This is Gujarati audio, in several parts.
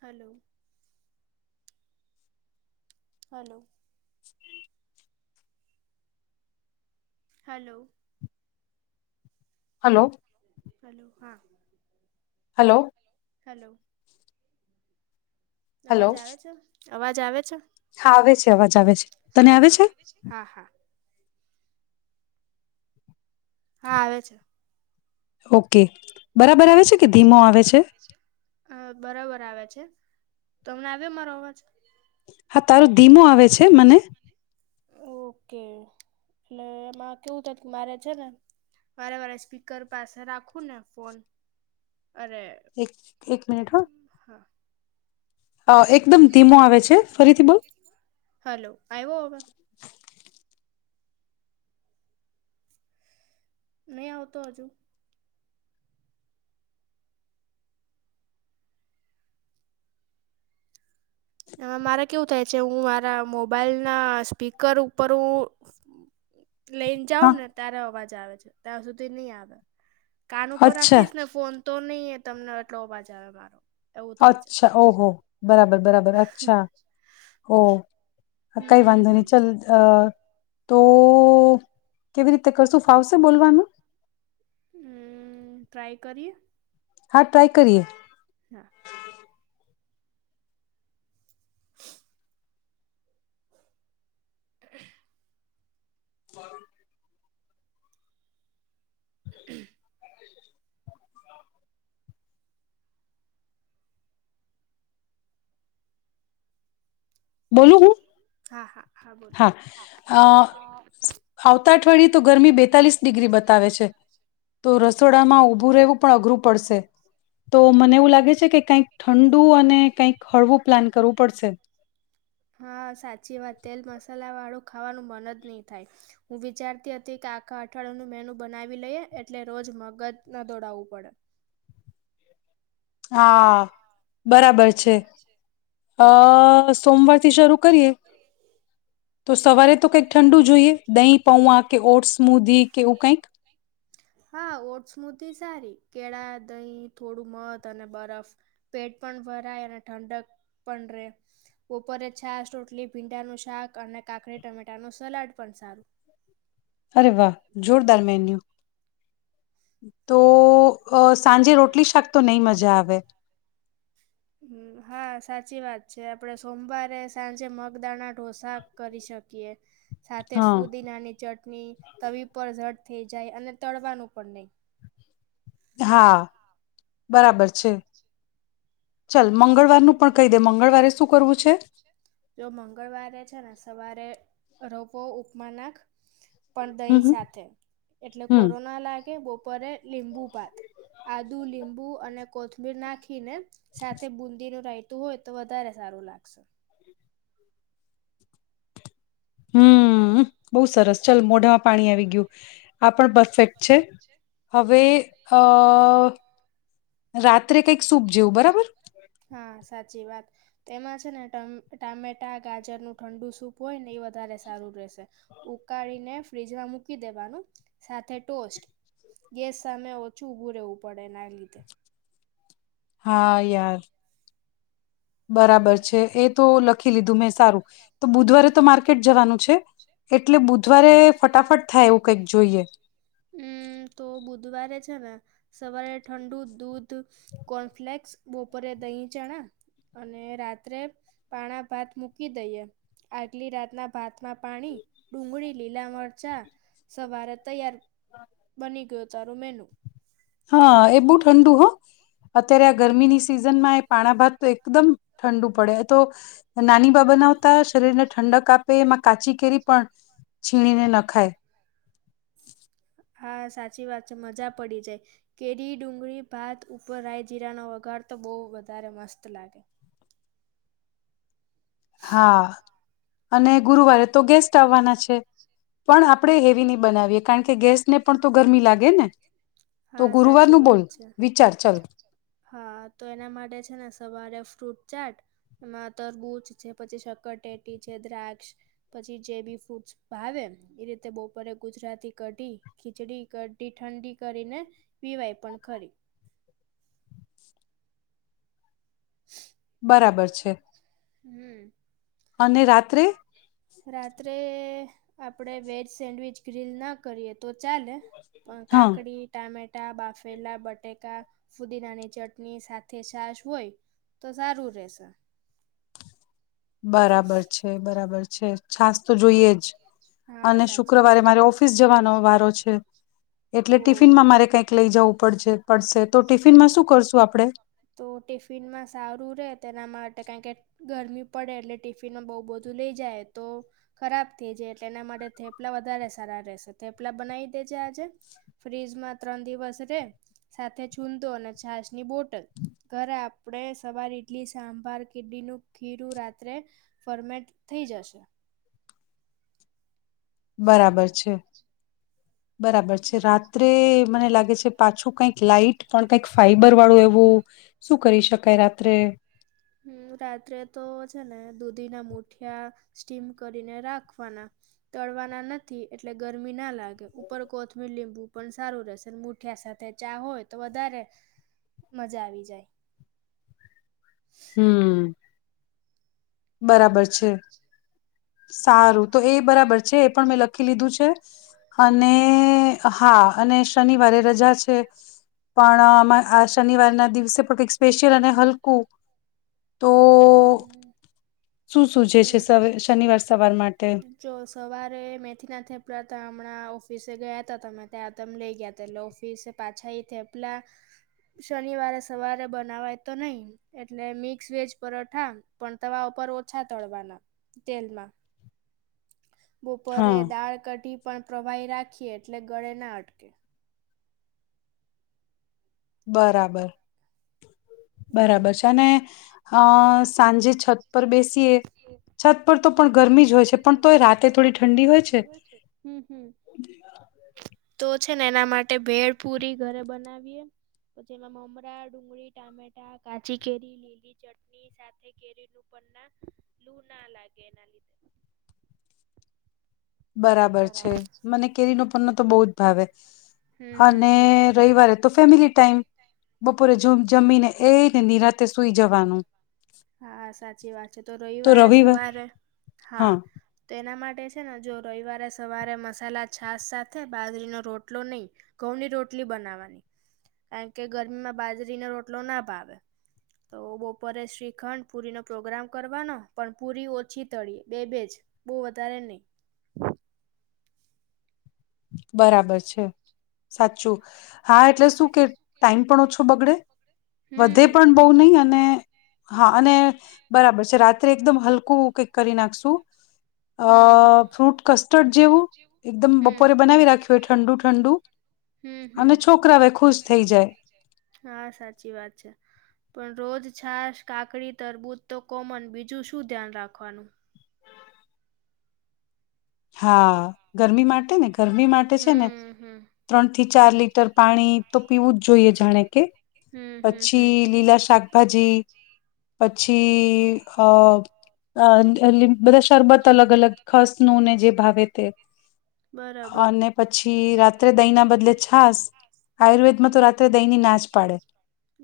હલો. હલો. હમ. હલો. હલો. હલો હા. હલો. હલો. હલો અવાજ આવે છે. અવાજ આવે છે. હા આવે છે અવાજ આવે છે તને હા આવે હા છે. હા હા હા હા આવે છે. ઓકે બરાબર આવે છે. કે ધીમો આવે છે અ બરાબર આવે છે. તો અમને આવ મારો અવાજ. તારું ધીમો આવે છે મને. કે એટલે એમાં કેવું થ કે મારે છે ને મારે વારે સ્પીકર પાસે રાખું ને ફોન. અરે એક એક મિનિટ હો. હા અ એકદમ ધીમો આવે છે ફરીથી બોલ. હલો આવ્યો હવે નહી આવતો હજુ. હ મારે કેવું થાય છે હું મારા મોબાઈલ ના સ્પીકર ઉપર હું. લઈને જાઉ હા ને ત્યારે અવાજ. જા આવે છે ત્યાં સુધી નહી આવે. કાન ઉપર અચ્છા રાખીશ ને ફોન તો નહી એ તમને એટલો અવાાજ આવે મારો. એવું થાય છે અચ્છા ઓહો બરાબર. બરાબર અચ્છા ઓ કઈ હમ વાંધો હમ નહી ચલ અહ અહ તો કેવી રીતે કશું ફાવશે બોલવાનું? હમ્મ ટ્રાય કરીએ. હા ટ્રાય કરીયે. હા. [inaudible] બોલું, હું? હા હા બોલો હા, અહ આવતા અઠવાડિયે તો ગરમી બેતાલીસ ડિગ્રી બતાવે છે, તો રસોડામાં ઊભું રહેવું પણ અઘરું પડશે, તો મને એવું લાગે છે કે કંઈક ઠંડુ અને કંઈક હળવું પ્લાન કરવું પડસે. હા. ચીવા તેલ મસા મસાલા વાળું ખાવાનું મનજ ની થાય, હું વિચારતી હતી કે આખા અઠવાડિયાનું મેનુ બનાવી લઈએ, એટલે રોજ મગજ ના દોડાવવું પડે. હા. બરાબર છે. અહ સોમવાર થી શરૂ કરીએ. તો સવારે તો કંઈક ઠંડુ જોઈએ, દહીં પૌઆ કે ઓટસ સ્મુધી કે એવું કંઈક? હા ઓટ સ્મૂધી સારી કેળા, દહીં, થોડું મધ અને બરફ, પેટ પણ ભરાય અને ઠંડક પણ રે, બોપરે છાસ, રોટલી, ભીંડાનું શાક અને કાકડી ટમેટા નું સલાડ પણ સારું. અરે વાહ! જોરદાર મેન્યુ, તો અહ, સાંજે રોટલી શાક તો નહી મજા આવે. હા, સાચી વાત છે, આપડે સોમવારે સાંજે મગદાણા ડોસા કરી શક કે સાથે હા ફુદીનાની ચટણી, તવી પર ઝટ થઈ જાય અને તળવાનું પણ નઈ. હા, બરાબર છે. ચાલ મંગળવારનું પણ કહી દે, મંગળવારે શું કરવું છે? જો મંગળવારે છે ને, સવારે રવો ઉપમા નાક પણ હમ દહી સાથે, એટલે હમ કોરો ના લા કે બપોરે લીંબુ ભાત, આદુ, લીંબુ અને કોથમીર નાખી નાખીને સાથે બુંદીનું રાઈત તું હોય, તો વધારે સારું લાગશે. હમ્મ, બોવ સરસ ચાલ મોઢામાં પાણી આવી ગયું, આ પણ પરફેક્ટ છે, હવે અ રાત્રે કઈક સૂપ જેવું, બરાબર. હા, સાચી વાત એમાં છે, ને ટમ ટામેટા ગાજરનું ઠંડુ સૂપ હોય ને એ વધારે સારું રેશે, ઉકાળીને ફ્રીજમાં મૂકી દેવાનું, સાથે ટોસ્ટ, ગેસ સામે ઓછું ઉભું રહેવું પડે, એના લીધે. હા, યાર. બરાબર છે, એતો લખી લીધું મેં સારું તો બુધવારે તો માર્કેટ જવાનું છે, એટલે બુધવારે ફટાફટ થાય, એવું કઈક જોઈએ. હમ તો બુધવારે છે ને સવારે ઠંડુ દૂધ કોનફ્લેક્સ, બપોરે દહીં ચણા અને રાત્રે પાણાભાત મૂકી દઈએ, આગલી રાતના ભાતમાં પાણી, ડુંગળી, લીલા મરચાં, સવારે તૈયાર. બની ગયું. તારું મેનું. હા, એ બહ ઠંડુ હો, અત્યારે આ ગરમીની સિઝનમાં એ પાણાભાત તો એકદમ ઠંડુ પડે, તો નાની બા બનાવતા શરીરને ઠંડક આપે, એમાં કાચી કેરી પણ છીણીને નખાય. હા, સાચી વાત છે, મજા પડી જાય, કેરી, ડુંગળી, ભાત ઉપર રાય જીરા નો વઘાર તો બો વધારે મસ્ત લાગે. હા. અને ગુરુવારે તો ગેસ્ટ આવવાના છે, પણ આપણે હેવી નહી બનાવીએ કારણ કે ગેસને પણ તો ગરમી લાગેને. હા સાચી વાત છે, ચાલ હા તો એના માટે છે, ને સવારે ફ્રૂટ ચાટ એમાં તરબૂજ છે, પછી શકટી છે, દ્રાક્ષ પછી જે બી ફૂડ ભાવે એ રીતે બપોરે ગુજરાતી કઢી ખીચડી કઢી થડી. કરીને પીવાઈ પણ ખરી. [inaudible] બરાબર છે. હમ. અને રાત્રે. રાત્રે આપડે વેજ સેન્ડવીચ ગ્રીલ ના કરીએ તો ચાલે. પણ હા કાકડી ટામે ટા, બાફેલા બટેકા, ફુદીનાની ચટણી, સાથ છાશ હોય તો સારું રેશે. બરાબર છે બરાબર છે, છાસ તો જોઈએે જ. હા અને સાચી વાત શુક્રવારે મારે ઓફિસ જવાનો વારો છે, એટલે ઓહો ટિફિનમાં મારે કઈક લઇ જવું પડજે પડશે. તો ટિફિનમાં શું કરશું આપડે? તો ટિફિનમાં સારું રહે [unintelligible] કે ગરમી પડે એટલે ટિફિન બહુ બધું લઇ જાય તો ખરાબ થઈ જાય. તેના માટે થેપલા વધારે સારા રહેશે, થેપલા બનાવી દેજે આજ. [inaudible] ફ્રીજમાં ત્રણ દિવસ રે સાથે છુંદો અને છાસ ની બોટલ. ઘરે આપણે સવાર ઈડલી સાંભાર [unintelligible] ખીરું રાત્રે ફરમેન્ટ થઈ જશે. બરાબર છે. બરાબર છે, રાત્રે મને લાગે છે, પાછું કઈક લાઈટ પણ કઈક ફાઈબર વાળું એવું, શું કરી શકાય રાત્રે? હમ રાત્રે તો છે, ને દૂધીના મુઠિયા સ્ટીમ કરીને રાખવાના તળવાના નથી, એટલે ગરમી ના લાગે ઉપર કોથમીર લીંબુ પણ સારું રહેશે, મુઠિયા સાથે ચા ઓય તો વદારે મજા આવી જાય. હમ. બરાબર છે. સારું તો એ બરાબર છે, એ પણ મેં લખી લીધું છે. હમ હમ અને હા અને શનિવારે રજા છે, પણ અમાં આ શનિવાર ના દિવસે પકંઈક સ્પેશિયલ અને હલકું તો હમ. શું સૂજે છે હમ સવે શનિવાર સવાર માટે હમ જો સવારે મેથીના થપડાતા હમણાં ઓફિસે ગયા ત તમે ત્યાં ત લઇ ગયા હતા એટલે ઓફિસે પાછા થપલા, શનિવારે સવારે બનાવાય તો નહી, એટલે મિક્સ વેજ પરોઠા પણ તમાવા ઉપર પાછા તળવાના, તેલમાં. બપોરે હા દાળ કઢી પણ પ્રવાહી રાખીએ એટલે ગળે ના અટકે. બરાબર. હમ બરાબર છે અને અ સાંજે છ. પર બેસીએ, છત પર તો પણ ગરમી જ હોય છે પણ તો એ રાતે થોડી ઠંડી હોય છે. હમ હમ તો છે ને એના માટે ભળ પુરી ઘરે બનાવીએ તો જેમાં મમરા ડુંગળી ટામેટા કાચી કેરી લીલી ચટણી સાથે કેરીનુંું પના. લૂ ના લાગે એના લીધે. બરાબર છે મને કેરીનો પ ન તો બહુ જ ભાવે. હમ હમ અને હમ રવવારે તો ફેમિલી ટાઈમ બપોરે જમ. જમીને એઈ ને નિનીરાતે સુઈ જવાનું. હા સાચી વાત છે તો રવિવારે સવારે હા તો એના માટે. છે જો રવિવારે સવારે મસાલા છાસ સાથે બાજરીનો રોટલો નહી ઘઉંની રોટલી બનાવાની કારણ કે ગરમીમાં બાજરીનો રોટલો ના ભાવે તો બહપરે. ખંડ પુરી નો પ્રોગ્રામ કરવાનો પણ પુરી ઓછી તળીય બે બેજ બહ વધારે નહી. બરાબર છે સાચું હા એટલે શું કે ટાઈમ પણ ઓછો બગડે. વધે હમ પણ બહ નહીિ અને હા અને બરાબર છે રાત્રે એકદમ હલકું કેક કરી નાખશું. અ હમ હમ ફ્રૂટ કસ્ટર્ડ જેવું એકદમપ. હમ બોરે બનાવી રાખ્યું હોય ઠંડુ ઠંડુ હમ હમ અને છોકરા હવે ખુશ થઈ જાય. હા છાસ કાકડી તરબૂદ તો કોમન બીજું શું ધ્યાન રાખવાનું. હા ગરમી માટે ને. ગરમી માટે છે ને હમ હમ ત્રણથી. થી ચાર લીટર પાણી તો પીવું જ જોઈએ જાણે કે. હમ હમ હમ પછી લીલા શાકભાજી પછી. અ એ. બધા શરબત અલગ અલગ ખસ નું ને. તે બરાબર અને પછી રાત્રે દહીં ના બદલે છાસ આયુર્વેદમાં હમ તો રાત્રે દહીની નાચ પાડે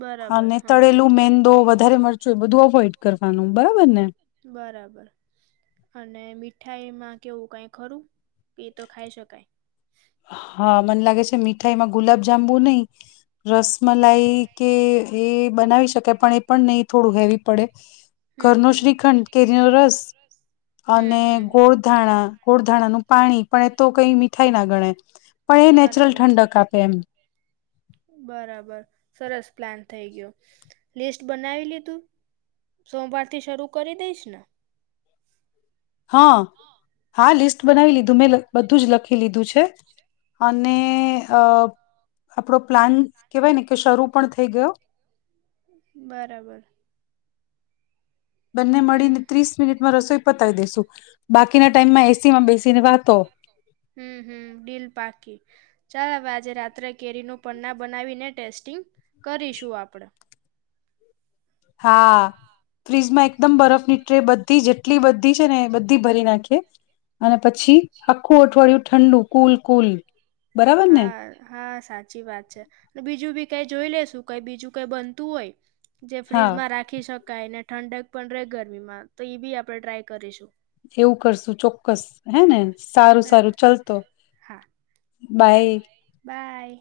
બરાબર અને હા હા તળેલું મેંદો વધારે મરચું બધું અવોઈડ. કરવાનું બરાબર ને. બરાબર અને મીઠાઈમાં કેવું કઈ ખરું કે એ તો ખાઈ શકાય. અ મને લાગે છે મીઠાઈમાં ગુલાબ જાંબુ નહીિ રસમલાઈ કે એ બનાવી શકાય પણ એ પણ નહીિ થોડું હેવી પડે. હમ ઘરનો હમ શ્રીખંડ કેરીનો રસ અને હમ હમ ગોળધાણા ગોળધાણાનું. પાણી પણ એ તો કઈ મીઠાઈ ના ગણે. [inaudible] નેચરલ બરાબર ઠંડક આપે એમ બરાબર સરસ. પ્લાન થઈ ગયો લિસ્ટ બનાવી લીધું સોમવાર થી શરૂ કરી દઈશ ને. હા હા લિસ્ટ બનાવી લીધું મેં બધું જ લખી લીધું છે અને આપણો પ્લાન કહેવાય ને કે શરૂ પણ થઈ ગયો. બરાબર. બંને હમ મળીને ત્રીસ મિનિટમાં રસોઈ. પતાય દસો. લકી. ચાલ હવે આજે રાત્રે કેરી નું પન્ના બનાવી ને ટેસ્ટિંગ. કરીશું આપણે. હા ફ્રીજમાં એકદમ બરફ ની ટ્રે બધી જેટલી બધી છે, ને બધી ભરી નાખે અને પછી આખું અઠવાડિયું ઠંડુ કુલ કુલ બરાબર ને હા હા સા સાચી વાત છે, બીજું બી કઈ જોઈ લેશું કઈ બીજું કઈ બનતું હોય જે હા ફ્રીજમાં રાખી શકાયને ઠંડક પણ રહે ગરમીમાં તો ઈ બી આપણે ટ્રાય કરીશું. એવું કરશું ચોક્કસ હે ને. સારું હા ને? સારું ચાલતો હા સારું બાય. બાય